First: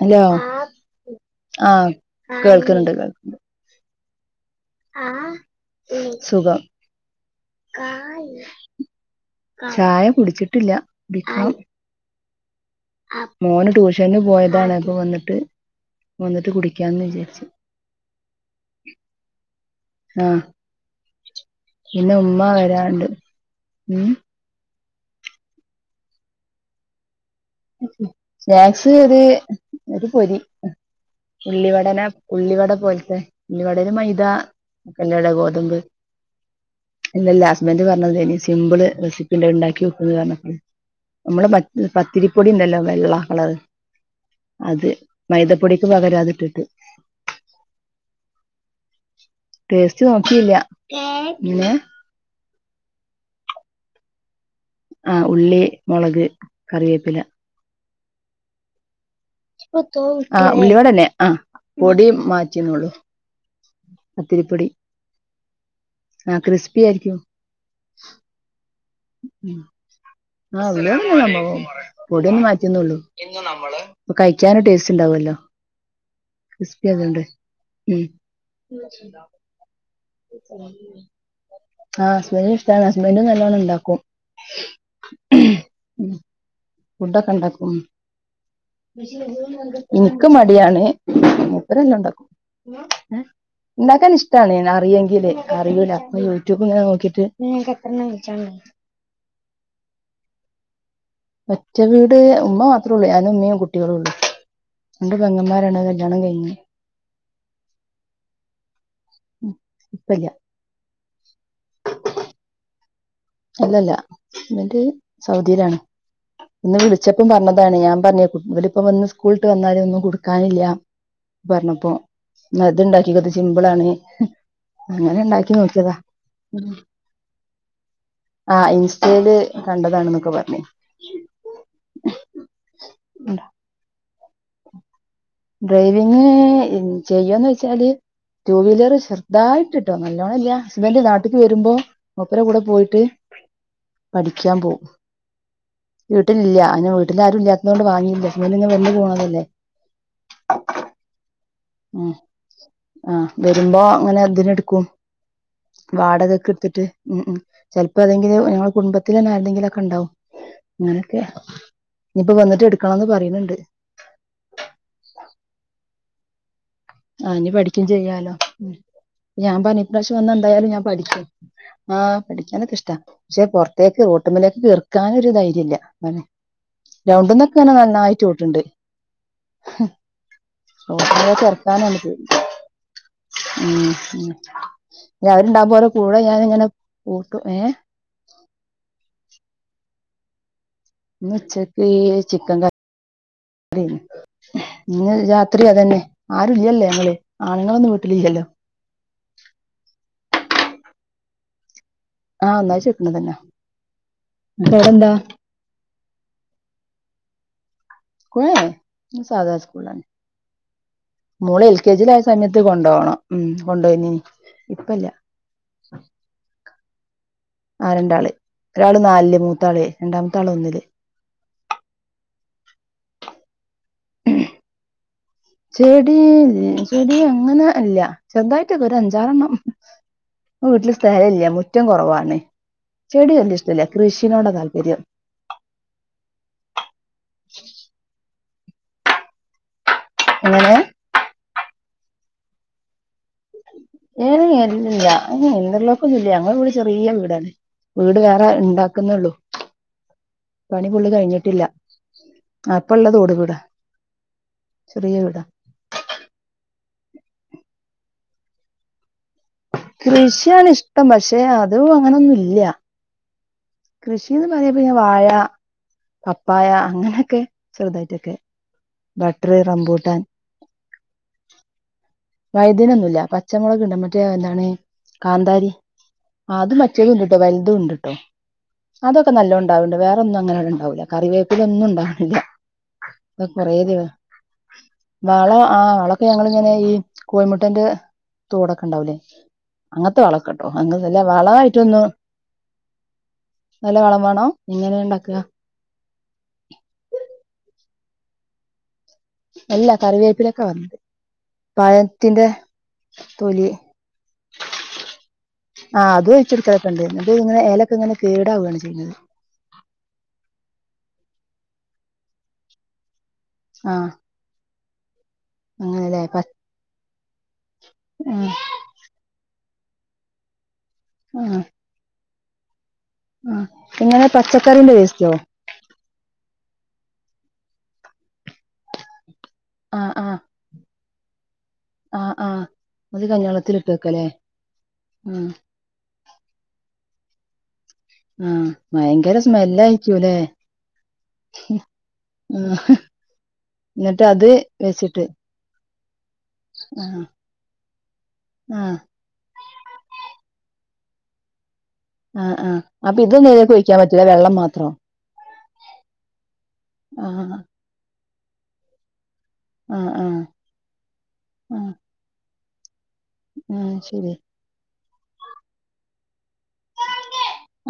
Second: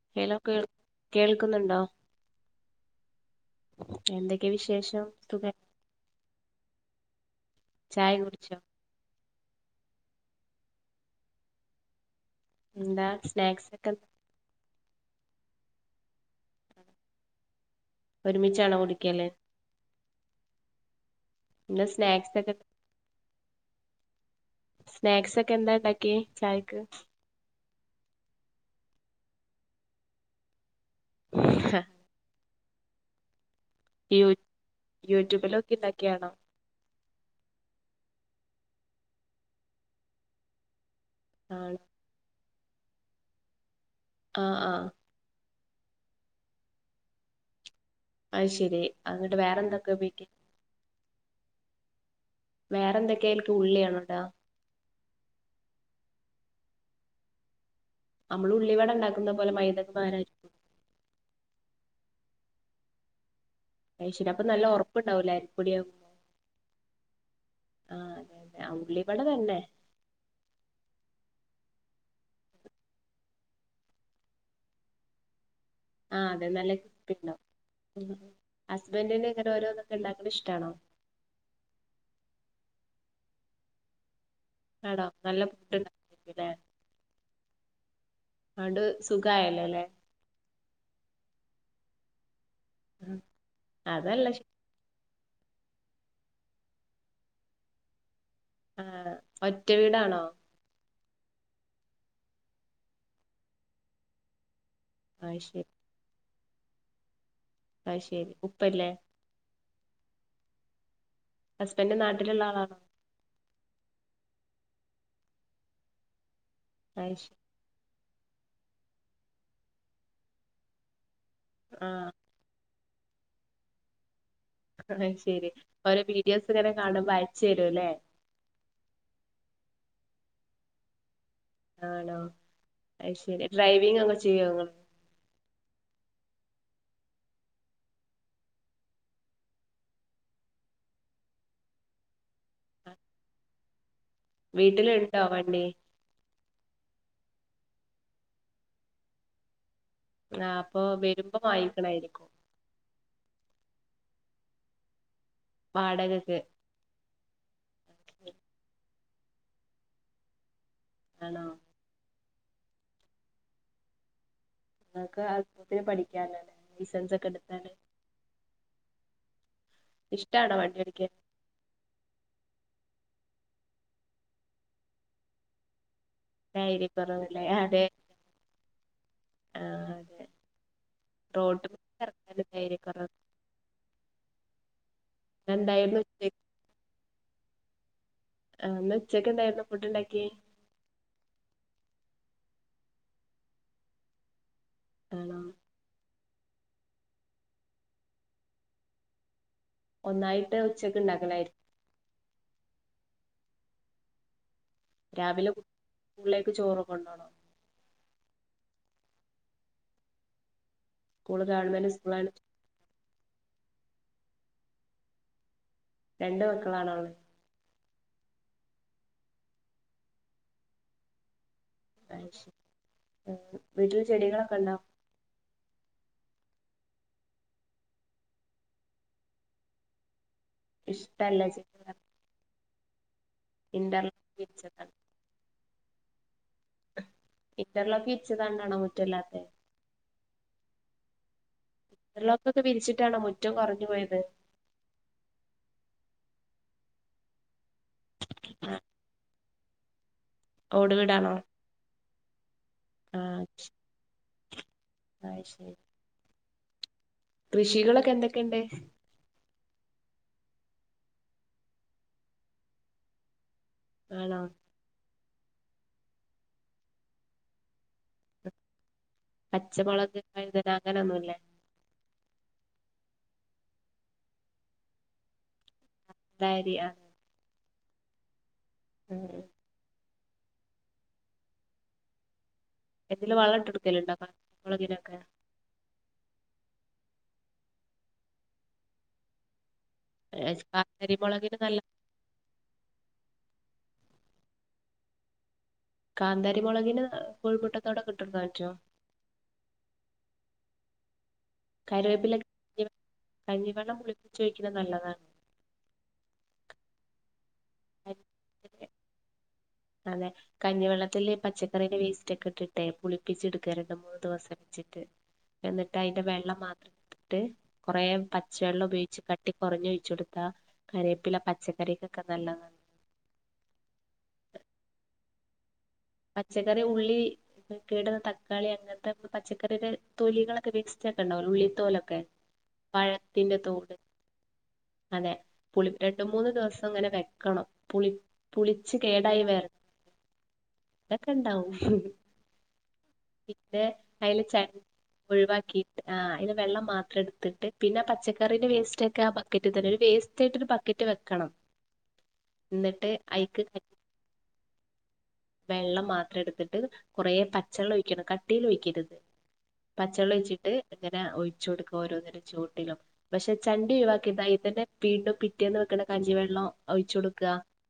Hello hello കേ കേൾക്കുന്നുണ്ടോ ആഹ് കേൾക്കുന്നുണ്ട് കേൾക്കുന്നുണ്ട് എന്തൊക്കെ വിശേഷം സുഖ സുഖം ചായ കുടിച്ചോ [inaudible] ചായ കുടിച്ചിട്ടില്ല കുടിക്കണം എന്താ സ്നാക്സ് മോന് ഒക്കെ ട്യൂഷന് പോയതാണ് ഇപ്പ വന്നിട്ട് വന്നിട്ട് കുടിക്കാന്ന് വിചാരിച് ഒരുമിച്ചാണോ കുടിക്കല് ആഹ് ഇന്ന് പിന്നെ സ്നാക്സ് ഉമ്മ ഒക്കെ വരാണ്ട് ഉം സ്നാക്സക്കെന്താ ഇണ്ടാക്കിയെ ചായക്ക് സ്നാക്സ് [unintelligible] ഒരു പൊരി ഉള്ളിവടന ഉള്ളിവട പോൽത്തെ ഉള്ളി വടേല് യൂ മൈദാ മുക്കല്ലേട [unintelligible] യൂട്യൂബിലൊക്കി ഗോതമ്പ് ഉണ്ടാക്കിയാണോ ഇല്ലല്ലാ ഹസ്ബന്റ് പറഞ്ഞത് ഇനി സിമ്പിള് റെസിപ്പി ഇണ്ട്‌ ഇണ്ടാക്കിയോക്ക്ന്ന് പറഞ്ഞപ്പള് നമ്മള ആണോ പത്തിരിപ്പൊടി ഇണ്ടല്ലോ വെള്ള കളർ ആഹ് ആഹ് അത് മൈദപ്പൊടിക്ക് പകരാതിട്ടിട്ട് അയിശെരി ടേസ്റ്റ് നോക്കില്ല്യ [unintelligible] വേറെന്തൊക്കെയിൽക്കുള്ളിയാണോടാ ആ ഉള്ളി, മൊളക്, കറിവേപ്പില അമ്മള് ഉള്ളിവടണ്ടാക്കു ആ ഉള്ളിവടെന്നെ ആ പൊടി മാറ്റിന്നൊള്ളു അയ്ശെരി അപ്പൊ പത്തിരിപ്പൊടി നല്ലൊർപ്പ് ണ്ടാവൂല്ലെ പൊടിയാവു ആഹ് ക്രിസ്പി ആയിരിക്കും ആ ആ ഉള്ളിവട തെന്നെ ആ ഉള്ളിവടെന്നെ സംഭവം പൊടിയൊന്നു മാറ്റിന്നൊള്ളൂ പ്പൊ കഴിക്കാനും ടേസ്റ്റ്ണ്ടാവല്ലോ ആ അതെ നല്ല ക്രിസ്പിണ്ടാവും ഉം പിന്നെ ഹസ്ബന്റിന് ഇങ്ങനോരോന്ന് ആ ഹസ്ബന്റിനിഷ്ട്ടാണ് ഹസ്ബെന്റും നല്ലോണണ്ടാക്കും ആണോ നല്ല ഫുഡ്‌ ണ്ടാക്കു ലെ ഫുഡൊക്കെ ണ്ടാക്കും അതോണ്ട് സുഖായല്ലോ ല്ലേ ഉം ഇക്ക് മടിയാണ് മൂപ്പര് എല്ലാണ്ടാക്കും ഇണ്ടാക്കാൻ അതല്ല ഇഷ്ട്ടാണ് അറിയെങ്കില് അറിയൂല അപ്പ യൂട്യൂബ്ങ്ങനെ നോക്കിട്ട് ആ ഒറ്റ വീടാണോ ഒറ്റ വീട് ഉമ്മ മാത്രോള്ളൂ ഞാനും മ്മേം കുട്ട്യാളൂള്ളൂ രണ്ട് അയ് ശരി പെങ്ങമ്മാരാണ് അത് കല്യാണം കയ്ഞ്ഞ് അത് ശെരി ഉപ്പല്ലേ ഉപ്പല്ല ഹസ്ബന്റ് നാട്ടില്ള്ളാളാണോ അല്ലല്ല ഹസ്ബന്റ് സൗദീലാണ് ഇന്ന് അയ് വിളിച്ചപ്പം ശരി പർഞ പ്പാണ് ഞാൻ പർഞ് കു ഇവര്പ്പൊ വന്ന് സ്കൂൾട്ട് വന്നാലൊന്നും കൊട്ക്കാനില്ല പർഞ്ഞപ്പോ ആഹ് ന്ന ത്ണ്ടാക്കിക്കോ ഇത് സിംമ്പിളാണ് അത് ശെരി ഓരോ വീഡിയോസ്ങ്ങനെ കാണുമ്പോ അയച്ചെരുല്ലേ ആ ഇൻസ്റ്റേല് കണ്ടതാണ്ന്നൊക്കെ പർഞ് ആണോ അയ് ശെരി ഡ്രൈവിങ്ങൊക്കെ ചെയ്യോ ഡ്രൈവിങ് ചെയ്യോന്നോയ്ച്ചാല് ട്ടൂ വീലറ് ശെർതായിട്ട്ട്ടോ നല്ലോണല്ല ഹസ്ബന്റ് നാട്ട്ക്ക് വെരുമ്പോ മൂപ്പരെ കൂടെ പോയിട്ട് പഠിക്കാൻ പോവും വീട്ടിലുണ്ടോ വണ്ടി വീട്ട്ലില്ല അയ്ന് വീട്ടിലാരുല്ലാത്തോണ്ട് വാങ്ങില്ല ഹസ്ബന്റ് ങ്ങ വെന്ന് പോണതല്ലേ ആ അപ്പൊ വെരുമ്പൊ വാങ്ങി ഉം ആ വെരുമ്പോ ങ്ങനെ ന്തിനെട്ക്കും വാടകക്ക് വാടകക്ക്ട്ത്തിട്ട് ഉം ഉം ചെൽപ്പോ ഏതെങ്കിലും ഞങ്ങളെ കുടുംബത്തിലെന്നെ ആരെതെങ്കിലൊക്കെണ്ടാവും അങ്ങനൊക്കെ ആണോ ഇനിപ്പോ വന്ന്ട്ട് ഇട്ക്കണംന്ന് പറയ്ണ്‌ണ്ട് ക്ക് ആവശ്യത്തിന് പഠിക്കാലൊ ആ ഇനി ലിസൻസൊക്കെടുത്താല് പഠിക്കും ചെയ്യാലോ ഞാൻ പർഞ്ഞ് ഇപ്രാശ്യം വന്ന ഇഷ്ടാണോ എന്തായാലും വണ്ടി ഓടിക്കാൻ ഞാൻപഠിക്കും ആ പഠിക്കാനൊക്കെ ഇഷ്ട്ടാ പക്ഷെ പൊർത്തേക്ക് റോട്ട്മ്മലേക്ക് എർക്കാനൊരു ധൈര്യല്ല [unintelligible] ധൈര്യക്കുറവല്ലേ ഗ്രൗണ്ട്ന്നൊക്കെങ്ങനെ അതെ നന്നായിട്ട് ഓട്ട്ണ്ട് ആഹ് അതെ റോട്ട്മ്മലേക്ക് എർ [inaudible] ഉം ന്നെ അവരുണ്ടാവുമ്പോ എന്തായിരുന്നു ഓരെകൂടെ ഉച്ചക്ക് ഞാനിങ്ങനെ ഓട്ടും ഏ ആ ഇന്നുച്ചക്കെന്തായിരുന്നു ഫുഡ്ണ്ടാക്കി ഇന്നുച്ചക്ക് ചിക്കൻ കറി [unintelligible] ഇന്ന് ആണോ രാത്രി അതെന്നെ ആരുല്ലല്ലോ ഞങ്ങള് ആണ്ങ്ങളൊന്നും വീട്ട്ലില്ലല്ലോ ഒന്നായിട്ട് ഉച്ചക്ക്ണ്ടാക്കലായി ആ ഒന്നായ്റ്റ് വെക്ക്ണതെന്നെ [unintelligible] രാവിലെ കു കൂൾലേക്ക് ചോറ്കൊണ്ടോണോ സ് സാധാ സ്കൂളന്നെ സ്കൂള് മോള് എൽ ഗവൺമെന്റ് കെ ജി സ്കൂളാണ് ലായസമയത്ത് ഇത് കൊണ്ടോവണം ഉം കൊണ്ടയ്നി ഇപ്പല്ല രണ്ട് മക്കളാണൊള്ളത് ആ രണ്ടാള് ഒരാള് നാലില് മൂത്താള് രണ്ടാമത്തെ ആള് ഒന്നില് അഹ് ശരി വീട്ടില് ചെടികളൊക്കെണ്ടൊ ചെടീ ചെടി അങ്ങനെ ഇല്ല ചെറ്തായിട്ടൊള്ളു ഒരു അഞ്ചാറെണ്ണം വീട്ടില് ഇഷ്ടല്ല സ്ഥലല്ല മുറ്റം ചെടികൾ കൊറവാണ് ചെടി വല്യ ഇഷ്ടല്ല ഇന്റർലോക്ക് കൃഷിനോട വിരിച്ചതാണ് താല്പര്യം. ഇറ്റർലോക്ക് ഇര്ച്ച്കാണ്ടണോ മുറ്റല്ലാത്ത എങ്ങനെ ഇന്റർലോകൊക്കെ വിരിച്ചിട്ടാണോ മുറ്റം കുറഞ്ഞുപോയത്. ഏയ് അല്ലല്ല ഇന്റർലോക്കൊന്നുല്ല ഞങ്ങള് വ്ടെ ചെറിയവീടാണ്. വീട് വേറെ ആ, ഇണ്ടാക്കുന്നുള്ളു ഓട് പണിഫുള്ള് വീടാണോ കഴിഞ്ഞിട്ടില്ല ആ ഇപ്പള്ളത് ഓട് ആഹ് വീടാ ചെറിയവീടാ അത് ശരി കൃഷികളൊക്കെ എന്തൊക്കെണ്ട് കൃഷിയാണിഷ്ടം പക്ഷെ അതും അങ്ങനൊന്നുല്ല ആണോ കൃഷിന്ന് പറയപ്പോ വാഴ പപ്പായ അങ്ങനെയൊക്കെ ചെറുതായിട്ടൊക്കെ ബട്ടർ പച്ചമുളക് റംബൂട്ടാൻ വൈതന അങ്ങനൊന്നുല്ലേ വൈതന ഒന്ന്ല്ല പച്ചമുളക്ണ്ട് മറ്റേ എന്താണ് കാന്താരി ഡയരി അത് ആ മറ്റേത്ണ്ട്ട്ടോ വൽതുണ്ട്ട്ടോ അതൊക്കെ നല്ലോ ഉണ്ടാവ്ണ്ട് വേറൊന്നും അങ്ങന ഉണ്ടാവുല കറിവേപ്പിലൊന്നുണ്ടാവ്ണില്ല എന്തെലും വള കൊറേ ദിവ വള ആ വളം ഇപ്പ ഞങ്ങളിങ്ങനെ ഈ കോയ്മുട്ടന്റെ തോടൊക്കെണ്ടാവുലേ അങ്ങത്തെ വളക്കട്ടോ കാന്താരി അങ്ങനല്ല മുളകിന് നല്ല വളമായിട്ടൊന്നു നല്ല വളം വേണം എങ്ങനെണ്ടാക്ക കാന്താരിമുളകിന് കോഴിമുട്ടത്തോടൊക്കെ ഇട്ടൊട്ക്കാൻറ്റോ. അല്ല കറിവേപ്പിലക്കെ പർഞത്. കരിവേപ്പിലക്ക് കഞ്ഞിവെള്ളം പുളിപ്പിച്ചൊയ്ക്ക്ണത് നല്ലതാണ്. ആഹ് അത് ഒഴിച്ചെടുക്കലക്കെണ്ട് അത് ഇങ്ങനെ ഇലക്കെ ഇങ്ങനെ കേടാവാണ് കഞ്ഞി- ചെയ്യുന്നത്. അതെ കഞ്ഞിവെള്ളത്തിൽ പച്ചക്കറിന്റെ വേസ്റ്റ്ക്കെ ഇട്ട്ട്ടേ പുളിപ്പിച്ച് ഇട്ക്കാ ആ രണ്ട്മൂന്ന് ദിവസം ച്ചിട്ട് എന്നിട്ട് അയിന്റെ അങ്ങനെല്ലേ പ വെള്ളമാത്രം ട്ത്ട്ട് കൊറേ ആ പച്ചവെള്ളം ഉപയോയ്ച്ച് ക ട്ടി കുറഞൊഴിച്ചൊട്ത്താ കരേപ്പില ആ പച്ചക്കറിക്കൊക്കെ നല്ലതാ ആ എങ്ങനെ പച്ചക്കറീന്റെ വേസ്റ്റോ പച്ചക്കറി ഉള്ളി കേടന്നതക്കാളി അങ്ങത്തെ പച്ചക്കറിയുടെ ആ ആ തൊലികളൊക്കെ വേ വെച്ചട്ട് ഉണ്ടവുമല്ലോ ഉള്ളിതോലൊകെ ആ ആ അത് പഴത്തിൻ്റെ കഞ്ഞിവെള്ളത്തിലിട്ട് തോട് വെക്കല്ലേ അതേ ആ പുളി രണ്ട് മൂന്ന് ദിവസങ്ങനെ വെക്കണം പുളി മ്മ് പുളിച്ച് ഭയങ്കര സ്മെല്ലയിരിക്കൂല്ലെ അതൊക്കെണ്ടാവും മ്മ് പിന്നെ അയില് ചണ്ടി ഒഴിവാക്കി ആഹ് അയിന്ന് വെള്ളം ആ മാത്രെട്ത്തിട്ട് പിന്നാ പച്ചക്കറിന്റെ വേസ്റ്റൊക്കെ ആ ബ പിന്നെ ഒരു വേസ്റ്റായിട്ട് ഒരു ബക്കറ്റ് വെക്കണം ആഹ് ആഹ് എന്നിട്ട് അപ്പൊ ഇതൊന്നും അയിക്ക് ആയിലേ കോഴിക്കാൻ പറ്റൂല വെള്ളം മാത്രം വെള്ളം മാത്രെട്ത്തിട്ട് ആ കോറേ പച്ചെള്ളൊഴിക്കണം കട്ടീലൊയിക്കര്ത് ആ ആ പച്ചെള്ളൊയിച്ചിട്ട് ഇങ്ങനെ ആ ഒഴിച്ചൊട്ക്ക്ക ഓരോന്നിൻ്റേ ചോട്ടിലും പക്ഷെ ആ ചണ്ടി ശരി ഒഴിവാക്കീട്ട് അയീതന്നെ വീണ്ടും പിറ്റേന്ന് വെക്ക്ണ കഞി വെള്ളം ഒഴിച്ചൊട്ക്ക്ക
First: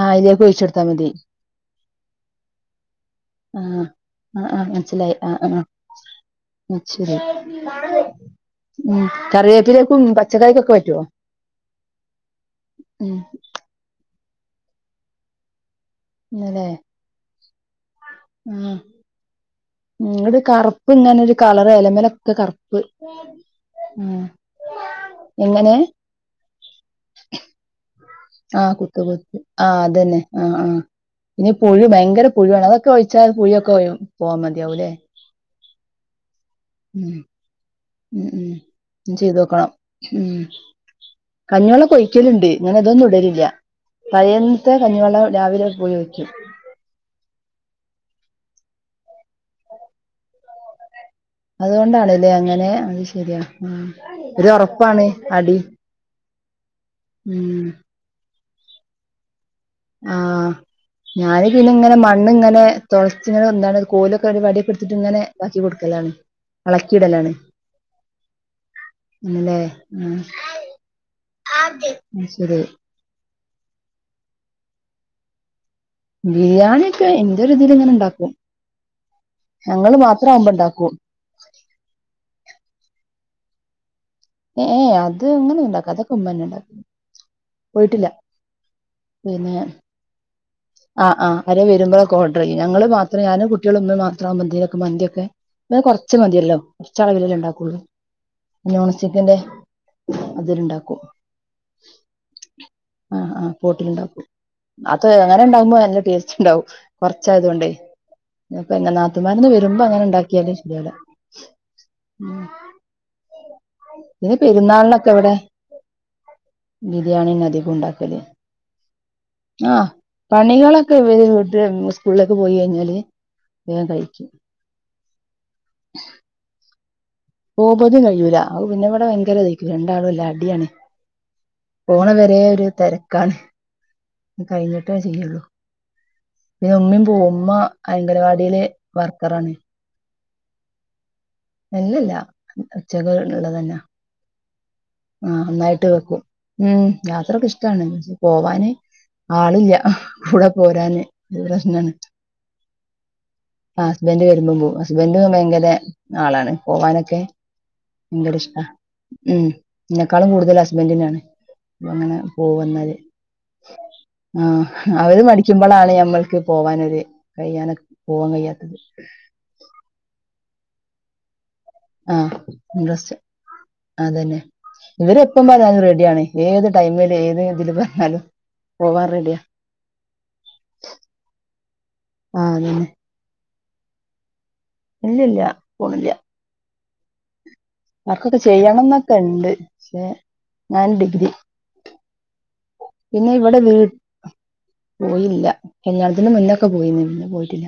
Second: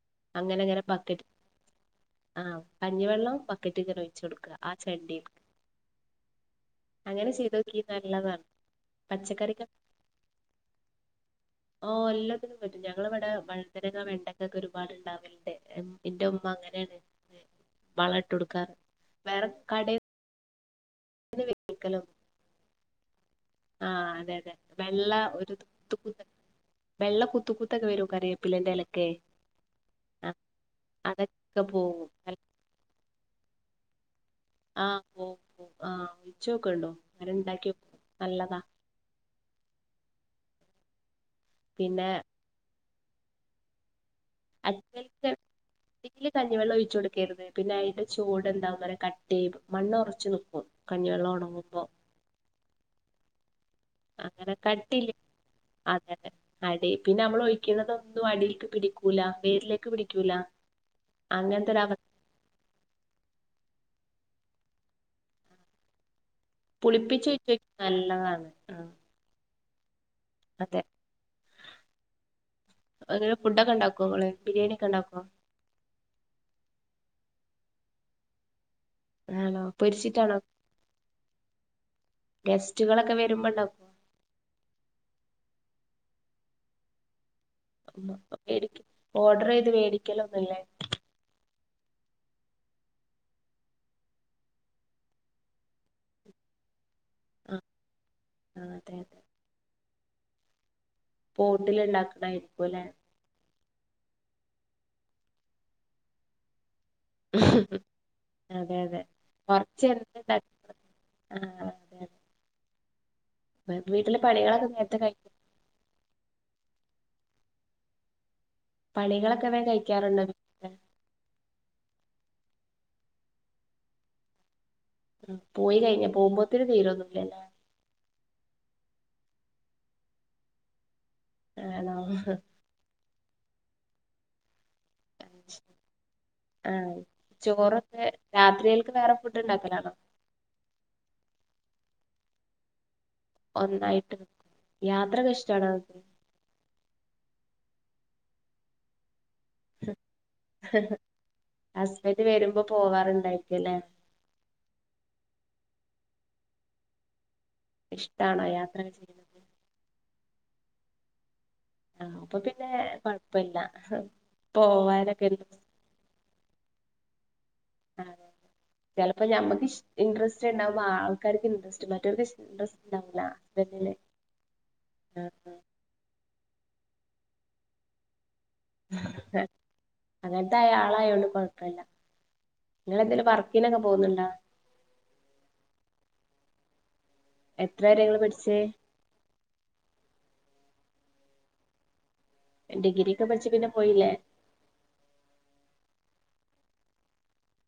ആഹ് അയിലേക്കൊഴിച്ചൊട്ത്താ മതി ആഹ് കഞ്ഞിവെള്ളം ആ ബക്കറ്റ്കാട്ട് ഒഴിച്ചൊട്ക്ക്ക ആ ചണ്ടീൽക്ക് ആ അങ്ങനെ ചെയ്തോക്കി ശരി നല്ലതാണ് ഉം പച്ചക്കറിക്ക് കറിവേപ്പിലേക്കും പച്ചക്കറിക്കൊക്കെ പറ്റോ ഓ എല്ലാത്തിനും പറ്റും ഞങ്ങളിവിടെ വഴുതനങ്ങ വെണ്ടക്കൊക്കെ ഒരുപാട് ഉണ്ടാവല്ണ്ട് ഇന്റുമ്മ ഇന്നലെ അങ്ങനേണ് വളട്ട് ഇട്ടൊട്കാറ് വേറെക്കടേ ഉം ഒര് കറ്പ്പ് ഇങ്ങനൊര് കളറ് ഏലമെലൊക്കെ കറ്പ്പ് ആഹ് അതെ അതെ വെള്ള ഒരു [unintelligible] വെള്ള കുത്തുകുത്തൊക്കെ വരും കറിവേപ്പിലേന്റെ ആഹ് കുത്ത് എലക്കെ കുത്ത് ആഹ് അതെന്നെ ആ ആഹ് ആഹ് പിന്നെ അതൊക്കെ പുഴു പോകും ഭയങ്കര പുഴുവാണ് അതൊക്കെ ഒഴിച്ചാൽ പുഴിയൊക്കെ പോകാൻ മതി ആഹ് പോവും പോവും ആഹ് ഒഴിച്ചോക്കണ്ടു അങ്ങനെ ഉണ്ടാക്കി നോക്കു ഉം നല്ലതാ ഉം ചെയ്തോക്കണം ഉം പിന്നെ കഞ്ഞിവെള്ളൊകൊയിക്കല്ണ്ട് ഇങ്ങനെ ഇതൊന്നും ഇടലില്ല പഴേന്നതെ കഞ്ഞിവെള്ളം രാവിലെ പോയി ഒയ്ക്കും കഞ്ഞിവെള്ളൊഴിച്ചൊടുക്കെര്ത് പിന്നെ അയിന്റെ ചോട് എന്താ പറയാ കട്ടീ മണ്ണൊറച്ച് നിക്കും കഞ്ഞിവെള്ളൊണ അതുകൊണ്ടാണ്ലേ അങ്ങനെ അത് ശരിയാ ഒരു അങ്ങനെ ഒറപ്പാണ് കട്ടില്ലേ അടി അതെതെ അടി പിന്നെ അമ്മൾ ഉം ഒഴിക്കണതൊ ഒന്നും അടീക്ക് പിടിക്കൂല വേരില് ആഹ് ഞാന് അവ പിന്നെങ്ങനെ മണ് മണ്ണ് ഇങ്ങനെ തൊള്ച്ച്ങ്ങനെ വന്നാണ്ട് കോലൊക്കെ ഒരു വടിയൊകെട്ത്തിട്ട് ഇങ്ങനെ താക്കി കൊടുക്കലാണ് ഇളക്കിയിടലാണ് പുളിപ്പിച്ചൊയിചൊട്ക്ണെ നല്ലതാണ് ആഹ് ആണ്ല്ലേ ഉം അതെ അത് ശരി എങ്ങനെ ഫുഡൊകെ ഉണ്ടാകോങ്ങള് ബിര്യേണിയൊകെണ്ടാകോ ബിരിയാണി ഒക്കെ ഇന്റൊര്തീല് ഇങ്ങനെ ഇണ്ടാക്കും ആണോ ഞങ്ങള് പൊരിച്ചിട്ടാണോ മാത്രാവുമ്പ ഇണ്ടാക്കും ഗസ്റ്റുകളൊക്കെ വെരുമ്പോണ്ടാക് ഏഹ് ഏഹ് അത് അങ്ങനൊന്നു ഉണ്ടാക്കൂല അതൊകെ ഉമ്മെന്നെ ഉണ്ടാക്കല് ഓഡ്രെയ്ത് വേടിക്കലൊന്നുല്ലേ ആഹ് ആഹ് ആരോ വെരുമ്പളൊക്കെ ഓഡ്രെയ്യും ഞങ്ങള് മാത്രം ഞാനും കുട്ടികളുംമ്മീം മാത്രാവുമ്പ എന്തേലൊകെ മന്തിയൊക്കെ ഞങ്ങഹ് കൊർച്ച് മതിയല്ലോ കൊർച്ചളവിലല്ലേ ആഹ് ഇണ്ടാക്കൊള്ളൂ ആഹ് നോൺ അതെ അതെ സ്റ്റിക്കിന്റെ അതില്ണ്ടാക്കും പോട്ട്ല് ഈണ്ടാക്ക്ണായിരിക്കുലേ ആഹ് ആഹ് പോട്ടില്ണ്ടാക്കും അത് അങ്ങനെ ഇണ്ടകുമ്പോ നല്ല ടേസ്റ്റ്ണ്ടാവും കൊർച്ചായതുകൊണ്ടേ പിന്നെ അതെ പെങ്ങ അതെ നാത്തൂമാരൊന്നും വെരുമ്പ കൊറച്ച് എന്ത്ണ്ട അങ്ങനെണ്ടാകിയാല് ശെരിയാവൂല ആഹ് അതെ അതെ വീട്ടിലെ ഇനി പണികളൊക്കെ നേരത്തെ പെരുന്നാളിനൊക്കെ കഴിക്കും ഇവടെ ബിരിയാണിയെന്നെ അതികുണ്ടാക്കല് പണികളൊക്കെ വേൻ കഴിക്കാറുണ്ടോ വീട്ടിലെ പണികളൊക്കെ ഇവര് സ്കൂളിലേക്ക് പോയി കഴിഞ്ഞാല് വേഗം കഴിക്കും അഹ് പോയി കഴിഞ്ഞ പോകുമ്പോത്തിന് തീരൊന്നില്ലല്ലേ പോവുപതിന്കഴിയൂല അഹ് പിന്നെ ഇവിടെ ഭയങ്കര തക്കും രണ്ടാളുല്ല അടിയാണ് ആണോ പോണ വരെ ഒരു തിരക്കാണ് കഴിഞ്ഞിട്ടേ ചെയ്യുള്ളൂ പിന്നെ ആഹ് ഉമ്മയും പോവും ഉമ്മ ചോറൊക്കെ അംഗനവാടിയില് രാത്രികൾക്ക് വേറെ ഫുഡ് വർക്കറാണ് ഉണ്ടാക്കലാണോ ഇല്ലല്ല ഉച്ചകൾ ഒന്നായിട്ട് യാത്ര കെ ആഹ് ഇഷ്‌ടാണോ ഒന്നായിട്ട് വെക്കും ഉം യാത്രയക്കെ ഇഷ്ടാണ് പോവാന് ആളില്ല കൂടെ പോരാന് പ്രശനാണ് ഹസ്ബൻഡ് വരുമ്പോ പോവാറുണ്ടായിരിക്കുംല്ലേ ആഹ് ഹസ്ബൻഡ് വരുമ്പോ ഹസ്ബൻഡ് ഭയങ്കര ആളാണ് പോവാനൊക്കെ ഭയങ്കര ഇഷ്ടാണോ ഇഷ്ട യാത്രക്കെ ചെയ്യുന്നത് ഉം എന്നെക്കാളും കൂടുതൽ ഹസ്ബൻഡിനാണ് അപ്പഅങ്ങനെ ആഹ് അപ്പൊ പിന്നെ പോവുന്നത് കൊഴപ്പല്ല ആഹ് അവര് പോവാനൊക്കെ മടിക്കുമ്പോളാണ് ഞമ്മൾക്ക് പോവാനൊരു കഴിയാന ആഹ് ചിലപ്പോ നമ്മക്ക് ഇൻറ്രസ്റ്റ് ഉണ്ടാവുമ്പോ ആൾക്കാർക്ക് ഇൻട്രസ്റ്റ് മറ്റവർക്ക് ആഹ് ഇൻട്രസ്റ്റ് ഉണ്ടാവൂല ഹസ്ബൻഡിന് അതന്നെ ഇവരെ എപ്പ പറഞ്ഞാലും റെഡിയാണ് ഏത് ടൈമില് ഏത് ഇതിൽ പറഞ്ഞാലും പോവാൻ റെഡിയാ ഹേ അങ്ങനത്തെ ആളായോണ്ട് കൊഴപ്പല്ല ആ അതന്നെ നിങ്ങൾ എന്തേലും പറ [unintelligible] പോകുന്നു ണ്ടോ ഇല്ല ഇല്ല പോണില്ല എത്ര വരെ ഇങ്ങള് വർക്കൊക്കെ പഠിച്ചേ ചെയ്യണംന്നൊക്കെ ഉണ്ട് പക്ഷേ ഞാൻ ഡിഗ്രി ഡിഗ്രി ഒക്കെ പിന്നെ പഠിച്ച് ഇവിടെ വീ പോയില്ലേ പോയില്ല കല്യാണത്തിന്റെ മുന്നൊക്കെ പോയിന്ന് പിന്നെ പോയിട്ടില്ല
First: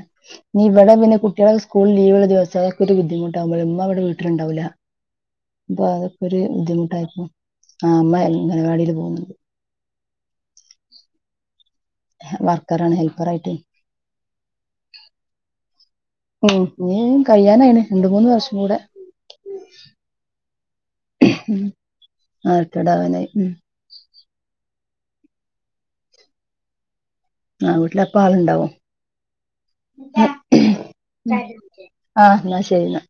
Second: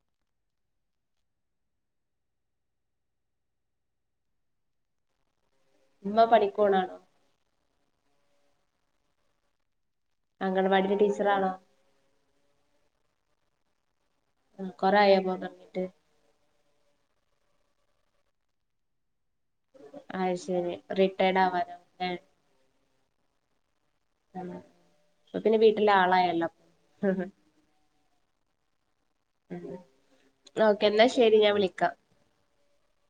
നിവിടെ ങ്ങനെ പിന്ന കുട്ടികളക്കെ സ്കൂൾലീവ്ള്ള ദിവസൊക്ക ഒരു ബുദ്ധിമുട്ടാകുമ്പോമ്മവിടെ വീട്ടിലുണ്ടാവുലാ [inaudible] ഉമ്മ അപ്ഒരു പണിക്കോണാണോ ബുദ്ധിമുട്ടായി രുന്നു ആ മ്മ അംഗനവാടിൽ പോകുന്നുണ്ട് അംഗണവാടി ലെ ടീച്ചറാണോ വർക്കറാണ് ഹെൽപ്പറായി ട്ട് ആ കൊറെ ആയോ പോകാ തൊടങ്ങിട്ട് ഉം നീ കഴിയാനായിന് രണ്ട മൂന്ന് വർഷം കൂടെ അത് ശരി റിട്ടയർഡ് ആവാനുന്നെ ആ റിട്ടയർഡ് ആവാനായി ഉം ആ അപ്പ പിന്നെ വീട്ടിലെ ആളായല്ലോ ഉം ആ വീട്ടിലപ്പ ആളുണ്ടാവും ഓക്കെന്നാ ശരി ഞാൻ വിളിക്കാം ആഹ് ന്നാ ശരിന്നാ